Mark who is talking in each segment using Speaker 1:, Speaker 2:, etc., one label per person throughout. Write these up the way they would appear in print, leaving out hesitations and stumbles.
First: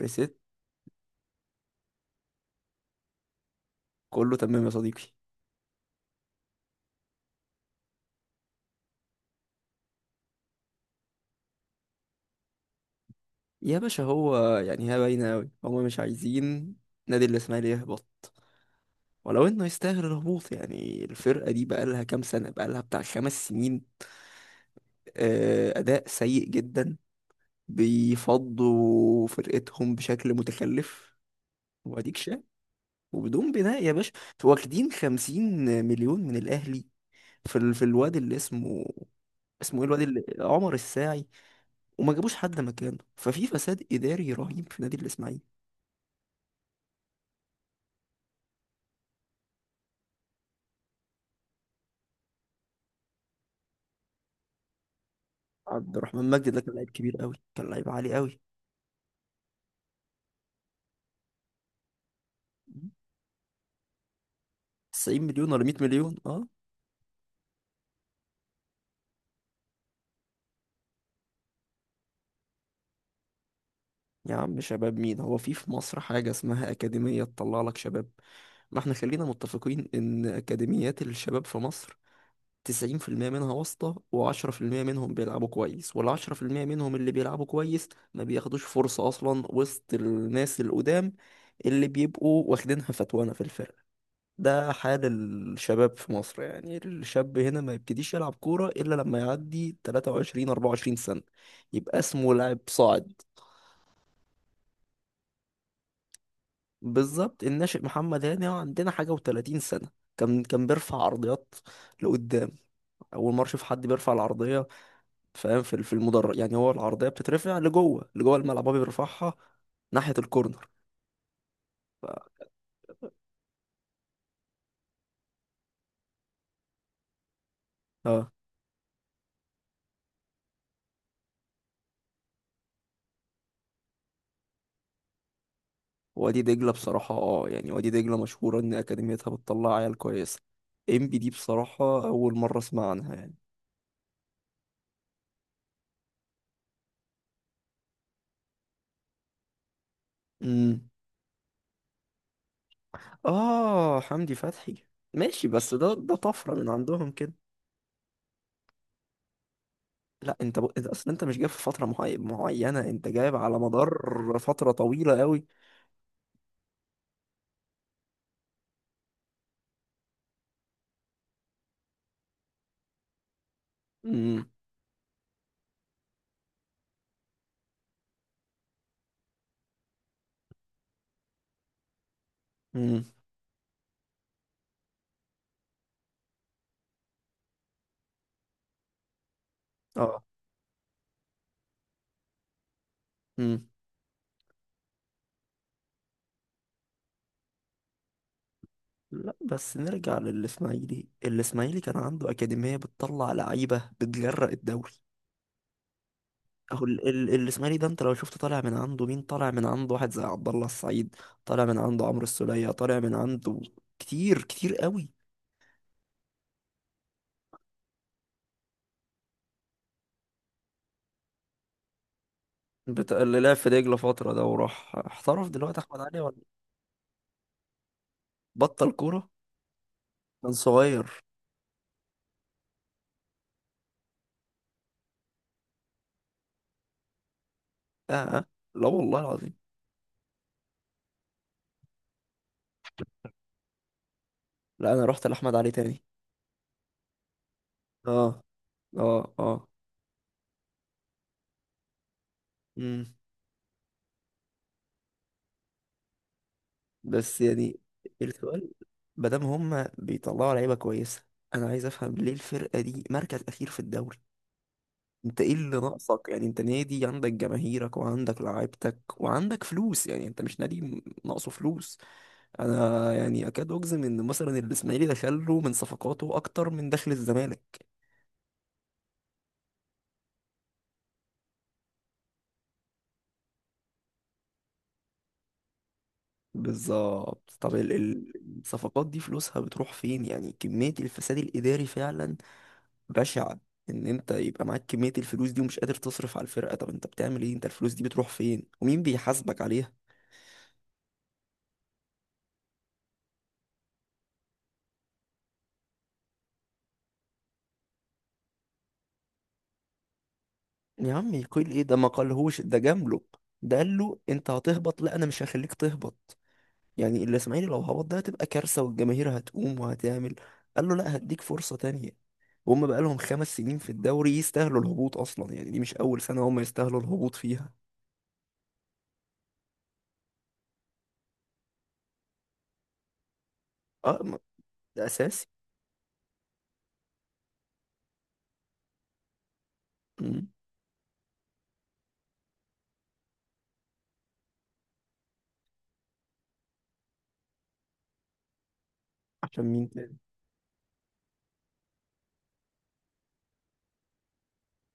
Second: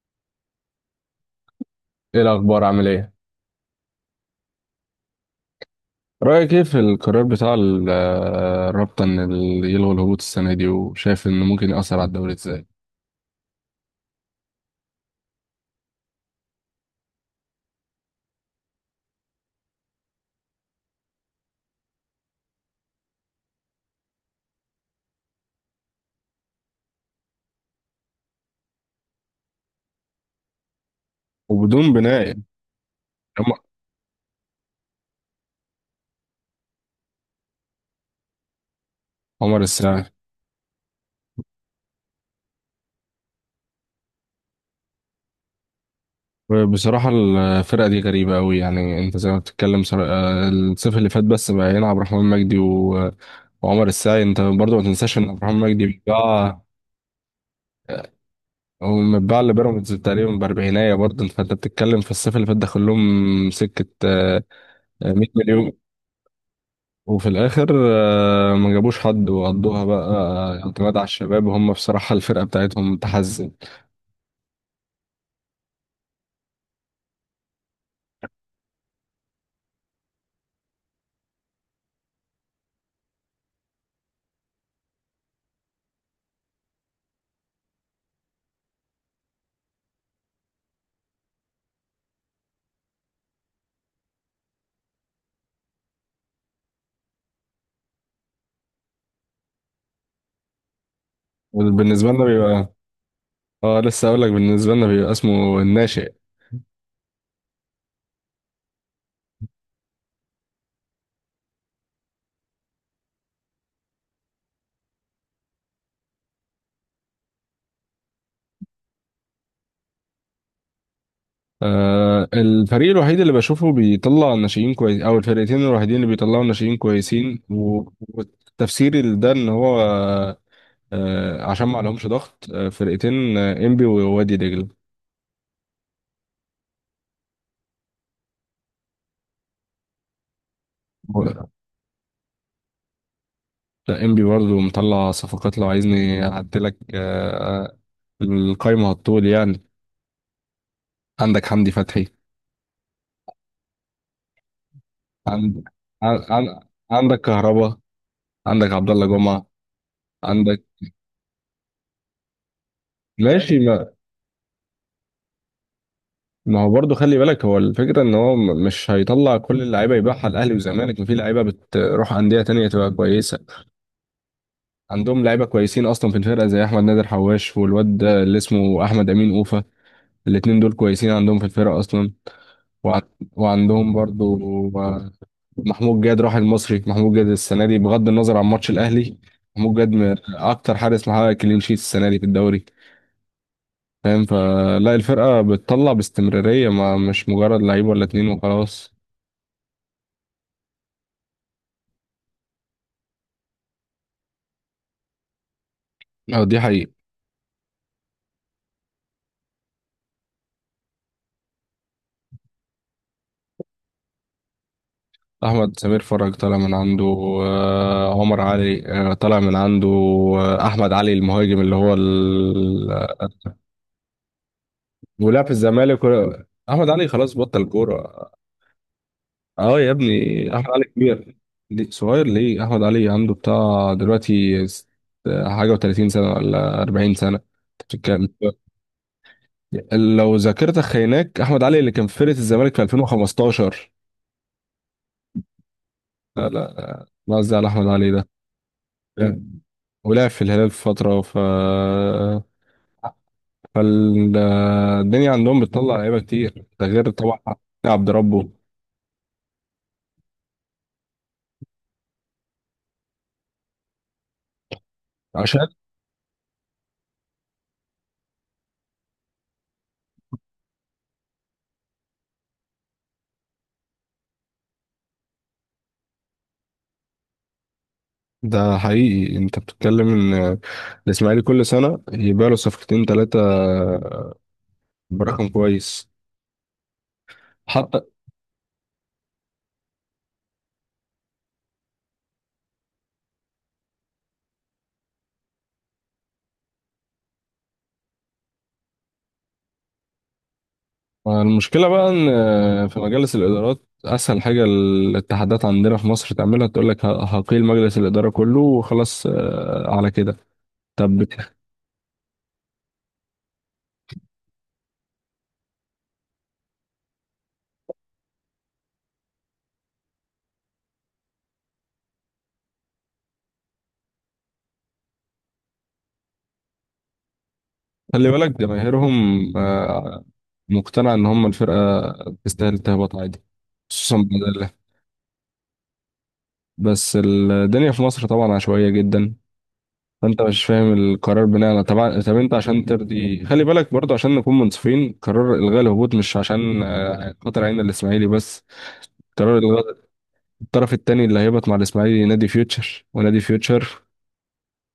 Speaker 1: ريست.
Speaker 2: ايه الاخبار، عامل ايه؟
Speaker 1: كله تمام يا صديقي.
Speaker 2: رايك ايه في القرار بتاع الرابطه ان يلغوا الهبوط السنه دي، وشايف انه ممكن ياثر على الدوري ازاي؟
Speaker 1: يا باشا، هو يعني هي باينة أوي، هما مش عايزين نادي الإسماعيلي يهبط. ولو إنه يستاهل الهبوط، يعني الفرقة دي بقالها كام سنة، بقالها بتاع 5 سنين. أداء سيء جدا، بيفضوا فرقتهم بشكل متخلف
Speaker 2: وبدون
Speaker 1: وأديك
Speaker 2: بناء
Speaker 1: شايف.
Speaker 2: يعني.
Speaker 1: وبدون
Speaker 2: عم-
Speaker 1: بناء يا باشا، واخدين 50 مليون من الأهلي في الواد اللي اسمه
Speaker 2: عمر
Speaker 1: اسمه ايه، الواد
Speaker 2: السعيد.
Speaker 1: اللي عمر الساعي. وما جابوش حد مكانه، ففي فساد إداري رهيب في نادي الإسماعيلي.
Speaker 2: بصراحه الفرقه دي غريبه قوي، يعني انت زي ما بتتكلم الصيف اللي فات بس بقى يلعب رحمن مجدي وعمر السعيد. انت برضه ما تنساش ان رحمن مجدي
Speaker 1: عبد الرحمن مجدي
Speaker 2: بيتباع.
Speaker 1: ده كان لعيب كبير قوي، كان لعيب عالي قوي.
Speaker 2: هو متباع لبيراميدز تقريبا باربعينايه، برضه فانت بتتكلم في الصيف اللي فات دخل لهم سكه
Speaker 1: 90
Speaker 2: 100
Speaker 1: مليون ولا
Speaker 2: مليون.
Speaker 1: 100 مليون، اه.
Speaker 2: وفي الاخر ما جابوش حد، وقضوها بقى اعتماد على الشباب، وهم بصراحه الفرقه بتاعتهم متحزن.
Speaker 1: يا عم شباب مين؟ هو في مصر حاجة اسمها أكاديمية تطلع لك شباب؟ ما احنا خلينا متفقين إن أكاديميات الشباب في مصر، 90% منها واسطة و10% منهم بيلعبوا كويس، وال10% منهم اللي بيلعبوا كويس ما بياخدوش فرصة أصلا وسط الناس القدام اللي بيبقوا واخدينها فتوانة في الفرق. ده حال الشباب في مصر، يعني الشاب هنا ما يبتديش يلعب كورة إلا لما يعدي 23 24 سنة يبقى
Speaker 2: وبالنسبه لنا
Speaker 1: اسمه لاعب
Speaker 2: بيبقى،
Speaker 1: صاعد.
Speaker 2: اه لسه اقول لك، بالنسبه لنا بيبقى اسمه الناشئ.
Speaker 1: بالظبط الناشئ. محمد هاني هو عندنا حاجة و30 سنة. كان بيرفع عرضيات لقدام. أول مرة أشوف حد بيرفع العرضية، فاهم؟ في المدرج. يعني هو العرضية بتترفع لجوه، لجوه الملعب هو بيرفعها ناحية الكورنر.
Speaker 2: الفريق الوحيد اللي بشوفه بيطلع ناشئين كويس، او الفرقتين الوحيدين اللي بيطلعوا ناشئين كويسين، والتفسير ده ان هو عشان ما عليهمش ضغط، فرقتين، انبي ووادي دجله.
Speaker 1: وادي دجلة بصراحة، اه، يعني وادي دجلة مشهورة إن أكاديميتها بتطلع عيال كويسة. إم بي دي بصراحة أول مرة أسمع عنها يعني.
Speaker 2: لا، انبي برضه مطلع صفقات، لو عايزني اعدلك القايمة هتطول يعني.
Speaker 1: امم،
Speaker 2: عندك حمدي فتحي.
Speaker 1: آه، حمدي فتحي. ماشي،
Speaker 2: عند...
Speaker 1: بس ده
Speaker 2: عن...
Speaker 1: ده طفرة
Speaker 2: عن...
Speaker 1: من عندهم
Speaker 2: عندك
Speaker 1: كده.
Speaker 2: كهربا. عندك عبد الله جمعة.
Speaker 1: لا انت
Speaker 2: عندك.
Speaker 1: انت اصلا انت مش جايب في فترة معينة، انت جايب
Speaker 2: ماشي،
Speaker 1: على مدار فترة طويلة قوي.
Speaker 2: ما هو برضه خلي بالك، هو الفكرة ان هو مش هيطلع كل اللعيبة يبيعها الاهلي والزمالك، ما في لعيبة بتروح أندية تانية تبقى كويسة.
Speaker 1: امم،
Speaker 2: عندهم لعيبة كويسين اصلا في الفرقة، زي احمد نادر حواش، والواد ده اللي اسمه احمد امين اوفة. الاتنين دول كويسين عندهم في الفرقة اصلا. وع-
Speaker 1: امم،
Speaker 2: وعندهم برضو آه، محمود جاد. راح المصري محمود جاد السنه دي، بغض النظر عن ماتش الاهلي، محمود جاد من
Speaker 1: اه،
Speaker 2: اكتر حارس محقق كلين شيت السنه دي في الدوري.
Speaker 1: امم.
Speaker 2: فاهم، فلا الفرقه بتطلع باستمراريه، ما مش مجرد لعيب ولا اتنين وخلاص.
Speaker 1: لا بس نرجع للاسماعيلي. الاسماعيلي كان عنده أكاديمية بتطلع لعيبة بتجرأ الدوري.
Speaker 2: دي
Speaker 1: اهو
Speaker 2: حقيقه.
Speaker 1: الاسماعيلي ده، انت لو شفت طالع من عنده مين. طالع من عنده واحد زي عبد الله السعيد، طالع من عنده عمرو السولية، طالع من عنده كتير كتير قوي.
Speaker 2: احمد سمير فرج طالع من عنده. عمر علي طالع من عنده. احمد علي المهاجم، اللي هو
Speaker 1: بتاع اللي لعب في دجلة فترة ده وراح
Speaker 2: ولا
Speaker 1: احترف
Speaker 2: في
Speaker 1: دلوقتي، احمد
Speaker 2: الزمالك
Speaker 1: علي ولا؟
Speaker 2: احمد علي خلاص بطل كوره.
Speaker 1: بطل كورة.
Speaker 2: اه يا
Speaker 1: كان
Speaker 2: ابني، احمد علي
Speaker 1: صغير.
Speaker 2: كبير. صغير ليه؟ احمد علي عنده بتاع دلوقتي حاجه و30 سنه ولا 40 سنه أنت
Speaker 1: اه،
Speaker 2: بتتكلم.
Speaker 1: آه. لا والله العظيم.
Speaker 2: لو ذاكرتك خيناك، احمد علي اللي كان في فرقه الزمالك في 2015.
Speaker 1: لا انا رحت لاحمد علي تاني.
Speaker 2: لا لا لا، قصدي على احمد علي
Speaker 1: اه،
Speaker 2: ده.
Speaker 1: اه،
Speaker 2: مم.
Speaker 1: اه.
Speaker 2: ولعب في الهلال في فتره،
Speaker 1: امم.
Speaker 2: فالدنيا عندهم بتطلع لعيبه كتير، ده غير طبعا
Speaker 1: بس يعني
Speaker 2: عبد ربه.
Speaker 1: السؤال، ما دام هما بيطلعوا لعيبة كويسة، انا عايز افهم ليه الفرقة دي مركز اخير في الدوري. انت ايه
Speaker 2: عشان
Speaker 1: اللي ناقصك؟ يعني انت نادي عندك جماهيرك وعندك لعيبتك وعندك فلوس، يعني انت مش نادي ناقصه فلوس. انا يعني اكاد اجزم ان مثلا الاسماعيلي دخل له من صفقاته اكتر من دخل الزمالك.
Speaker 2: ده حقيقي انت بتتكلم، ان الاسماعيلي كل سنه يبيع له صفقتين ثلاثه برقم كويس.
Speaker 1: بالظبط، طب
Speaker 2: حتى
Speaker 1: الصفقات دي فلوسها بتروح فين؟ يعني كمية الفساد الاداري فعلا بشعة. ان انت يبقى معاك كمية الفلوس دي ومش قادر تصرف على الفرقة، طب انت بتعمل ايه؟ انت الفلوس دي بتروح فين؟ ومين بيحاسبك عليها؟
Speaker 2: المشكلة بقى إن في مجالس الإدارات، أسهل حاجة الاتحادات عندنا في مصر تعملها تقول لك هقيل مجلس الإدارة كله وخلاص على كده.
Speaker 1: يا
Speaker 2: طب
Speaker 1: عم
Speaker 2: بت-
Speaker 1: يقول ايه؟ ده ما قالهوش، ده جامله. ده قال له انت هتهبط، لا انا مش هخليك تهبط. يعني الاسماعيلي لو هبط ده هتبقى كارثه والجماهير هتقوم وهتعمل. قال له لا، هديك فرصه تانية. وهم بقى لهم 5 سنين في الدوري يستاهلوا الهبوط اصلا، يعني دي مش اول سنه هم يستاهلوا الهبوط فيها.
Speaker 2: خلي بالك جماهيرهم آه، مقتنع إن هم الفرقة تستاهل تهبط عادي، خصوصا
Speaker 1: اه،
Speaker 2: بدل.
Speaker 1: ده اساسي.
Speaker 2: بس الدنيا في مصر طبعا عشوائية جدا، فانت
Speaker 1: مم.
Speaker 2: مش فاهم القرار بناء على طبعا. طب انت عشان ترضي، خلي بالك برضو عشان نكون منصفين، قرار الغاء الهبوط مش عشان خاطر عين الاسماعيلي بس. قرار
Speaker 1: عشان
Speaker 2: الغاء،
Speaker 1: مين تاني؟
Speaker 2: الطرف الثاني اللي هيهبط مع الاسماعيلي نادي فيوتشر، ونادي فيوتشر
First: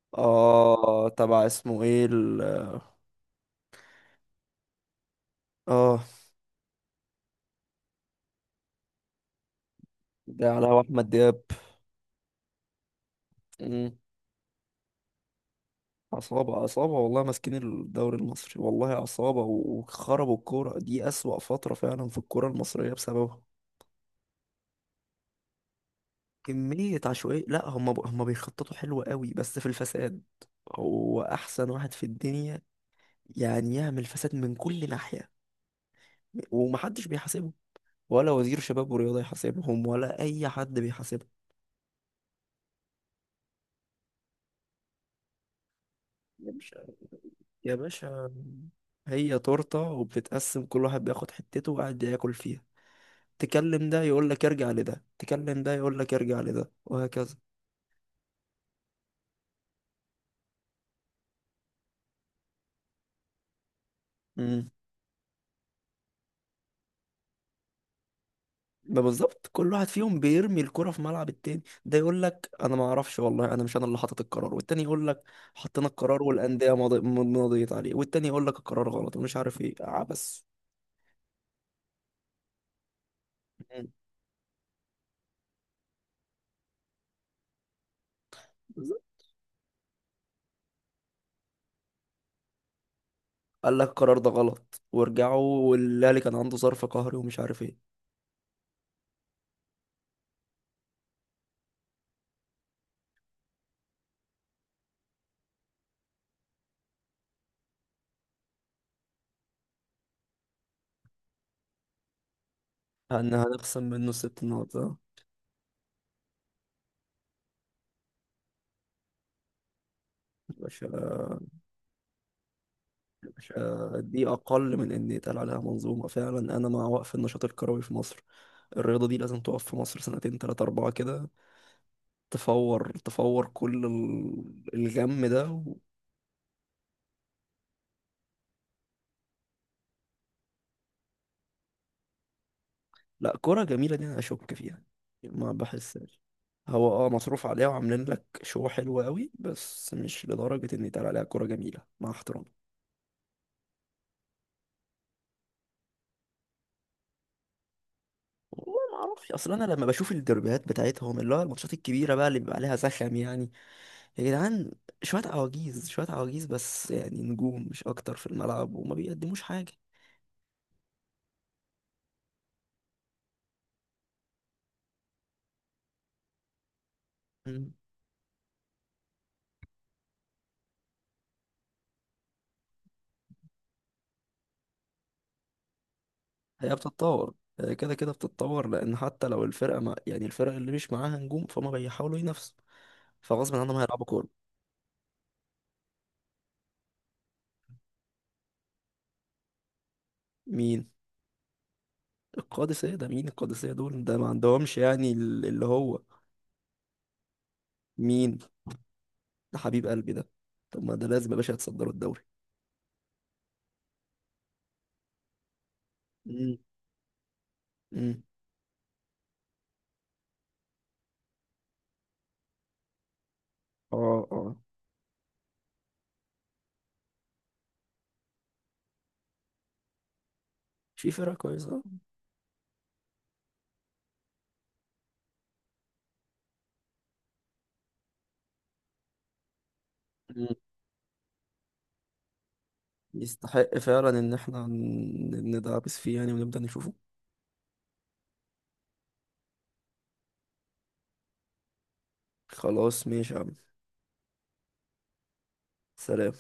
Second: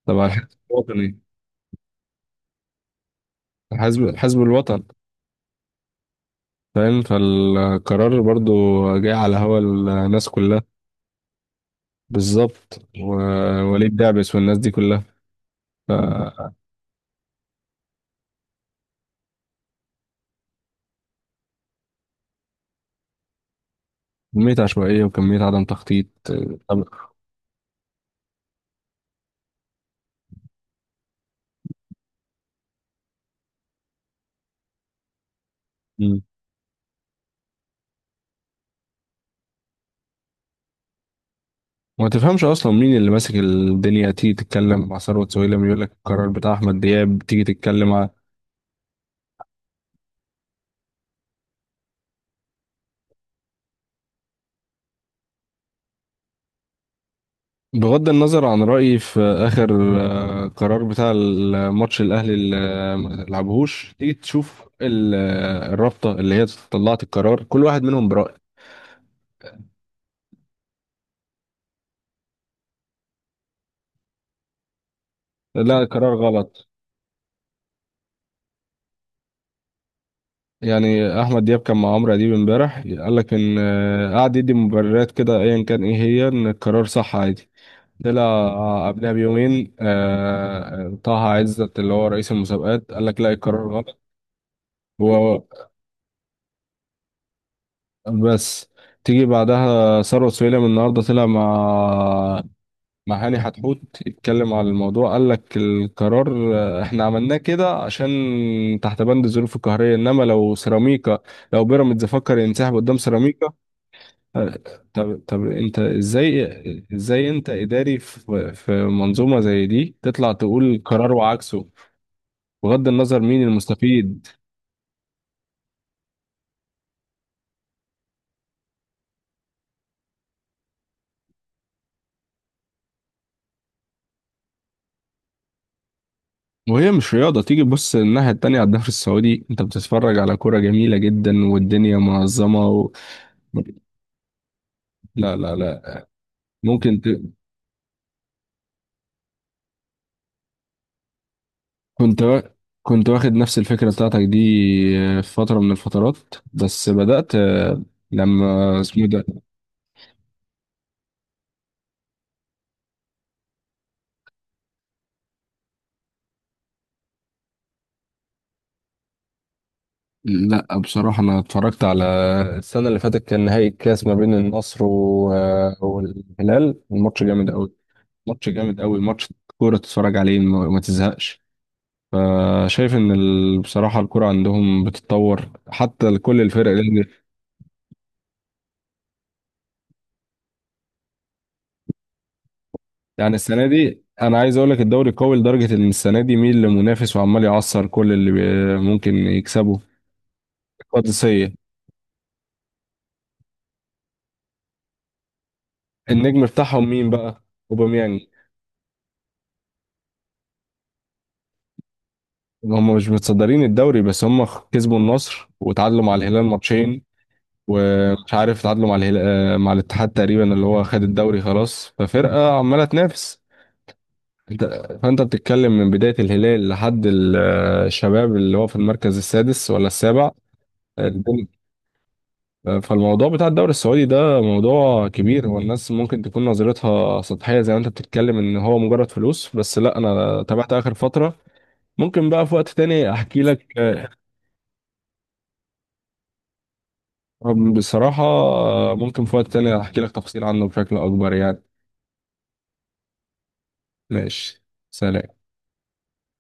Speaker 2: طبعا الحزب
Speaker 1: اه،
Speaker 2: الوطني،
Speaker 1: تبع اسمه ايه
Speaker 2: حزب الوطن.
Speaker 1: اه
Speaker 2: فاهم، فالقرار برضو جاي على هوا الناس
Speaker 1: ده
Speaker 2: كلها.
Speaker 1: على هو احمد دياب.
Speaker 2: بالظبط،
Speaker 1: مم.
Speaker 2: ووليد دعبس والناس دي كلها. فكمية
Speaker 1: عصابة، عصابة والله، ماسكين الدوري المصري، والله عصابة، وخربوا الكورة دي. أسوأ فترة فعلا في الكورة المصرية بسببها.
Speaker 2: عشوائية، وكمية عدم تخطيط
Speaker 1: كمية عشوائية. لا هم هم بيخططوا حلو قوي، بس في الفساد هو أحسن واحد في الدنيا، يعني يعمل فساد من كل ناحية
Speaker 2: طب
Speaker 1: ومحدش بيحاسبه. ولا وزير شباب ورياضة يحاسبهم، ولا أي حد بيحاسبهم.
Speaker 2: ما تفهمش اصلا مين اللي ماسك الدنيا. تيجي تتكلم مع ثروت سويلم يقول لك القرار
Speaker 1: يا
Speaker 2: بتاع احمد
Speaker 1: باشا،
Speaker 2: دياب، تيجي
Speaker 1: يا
Speaker 2: تتكلم
Speaker 1: باشا، هي تورتة وبتتقسم، كل واحد بياخد حتته وقاعد ياكل فيها. تكلم ده يقول لك ارجع لده، تكلم ده يقول لك ارجع لده، وهكذا.
Speaker 2: بغض النظر عن رايي في اخر قرار بتاع الماتش الاهلي اللي ما لعبهوش، تيجي تشوف
Speaker 1: امم.
Speaker 2: الرابطه اللي هي طلعت القرار، كل واحد منهم براي.
Speaker 1: ما بالظبط كل واحد فيهم بيرمي الكرة في ملعب التاني. ده يقول لك انا ما اعرفش والله، انا مش انا اللي حاطط القرار. والتاني يقول لك
Speaker 2: لا
Speaker 1: حطينا
Speaker 2: القرار
Speaker 1: القرار
Speaker 2: غلط.
Speaker 1: والانديه مضيت عليه. والتاني يقول لك القرار غلط ومش عارف ايه عبس.
Speaker 2: يعني احمد دياب كان مع عمرو اديب امبارح، قال لك ان
Speaker 1: مم.
Speaker 2: قعد يدي مبررات كده، ايا كان ايه هي، ان القرار صح عادي. طلع قبلها
Speaker 1: بالظبط.
Speaker 2: بيومين طه عزت اللي هو رئيس المسابقات قال لك لا القرار
Speaker 1: قال لك
Speaker 2: غلط.
Speaker 1: القرار ده غلط
Speaker 2: هو
Speaker 1: وارجعوا، والاهلي كان عنده ظرف قهري ومش عارف ايه.
Speaker 2: بس، تيجي بعدها ثروت سويلم النهارده طلع مع هاني حتحوت يتكلم على الموضوع، قال لك القرار احنا عملناه كده عشان تحت بند الظروف القهريه، انما لو سيراميكا، لو بيراميدز فكر ينسحب قدام سيراميكا
Speaker 1: هنخصم منه ست
Speaker 2: آه،
Speaker 1: نقط آه.
Speaker 2: طب انت ازاي انت اداري في منظومه زي دي تطلع تقول
Speaker 1: باشا،
Speaker 2: قرار وعكسه؟ بغض النظر مين المستفيد.
Speaker 1: دي أقل من إن يتقال عليها منظومة فعلا. أنا مع وقف النشاط الكروي في مصر. الرياضة دي لازم تقف في مصر سنتين 3 4 كده، تفور تفور كل الغم ده و...
Speaker 2: وهي مش رياضة. تيجي بص الناحية التانية على الدوري السعودي، انت بتتفرج على كرة جميلة جدا، والدنيا منظمة
Speaker 1: لا، كرة جميلة دي أنا أشك فيها،
Speaker 2: لا
Speaker 1: ما
Speaker 2: لا لا،
Speaker 1: بحسهاش.
Speaker 2: ممكن
Speaker 1: هو
Speaker 2: ت...
Speaker 1: مصروف عليها وعاملين لك شو حلو قوي، بس مش لدرجة إن يتقال عليها كرة جميلة مع
Speaker 2: كنت و...
Speaker 1: احترامي.
Speaker 2: كنت واخد نفس الفكرة بتاعتك دي في فترة من الفترات. بس بدأت
Speaker 1: والله
Speaker 2: لما
Speaker 1: ما
Speaker 2: اسمه إيه
Speaker 1: اعرفش،
Speaker 2: ده.
Speaker 1: اصل انا لما بشوف الدربيات بتاعتهم اللي هو الماتشات الكبيره بقى اللي بيبقى عليها زخم، يعني يا جدعان، شوية عواجيز شوية عواجيز، بس يعني نجوم مش أكتر في الملعب وما بيقدموش حاجة.
Speaker 2: لا بصراحة أنا اتفرجت على السنة اللي فاتت، كان نهائي الكاس ما بين النصر و... آه، والهلال، الماتش جامد أوي.
Speaker 1: مم.
Speaker 2: ماتش كورة تتفرج عليه، ما تزهقش. فشايف ان بصراحه الكره عندهم بتتطور، حتى كل الفرق
Speaker 1: هي بتتطور، هي كده كده بتتطور، لأن حتى لو الفرقة مع، يعني الفرق اللي مش معاها نجوم فهم بيحاولوا ينافسوا،
Speaker 2: يعني
Speaker 1: فغصب
Speaker 2: السنه
Speaker 1: عنهم
Speaker 2: دي
Speaker 1: هيلعبوا
Speaker 2: انا
Speaker 1: كورة.
Speaker 2: عايز اقول لك الدوري قوي، لدرجه ان السنه دي مين لمنافس، وعمال يعصر كل اللي ممكن يكسبه.
Speaker 1: مين؟
Speaker 2: القادسيه.
Speaker 1: القادسية ده مين؟ القادسية دول ده ما عندهمش، يعني اللي هو.
Speaker 2: النجم بتاعهم مين بقى؟ اوباميانج.
Speaker 1: مين؟ ده حبيب قلبي ده. طب ما ده لازم يا باشا يتصدروا الدوري.
Speaker 2: هم مش متصدرين الدوري، بس هم كسبوا النصر وتعادلوا مع الهلال
Speaker 1: مم.
Speaker 2: ماتشين.
Speaker 1: مم.
Speaker 2: ومش عارف تعادلوا مع الهلال، مع الاتحاد تقريبا اللي هو خد الدوري خلاص. ففرقه عماله تنافس.
Speaker 1: اه، اه.
Speaker 2: انت، فانت بتتكلم من بداية الهلال لحد الشباب اللي هو في المركز السادس ولا السابع.
Speaker 1: في فرقة
Speaker 2: الدنيا-
Speaker 1: كويسة.
Speaker 2: فالموضوع بتاع الدوري السعودي ده موضوع كبير، والناس ممكن تكون نظرتها سطحية زي ما انت بتتكلم ان هو مجرد فلوس بس. لا انا
Speaker 1: مم.
Speaker 2: تابعت اخر فترة. ممكن بقى في وقت تاني احكي لك
Speaker 1: يستحق فعلا إن احنا ندعبس فيه يعني، ونبدأ نشوفه.
Speaker 2: بصراحة. ممكن في وقت تاني احكي لك تفصيل عنه بشكل اكبر يعني.
Speaker 1: خلاص ماشي يا عم.
Speaker 2: ماشي. سلام.
Speaker 1: سلام.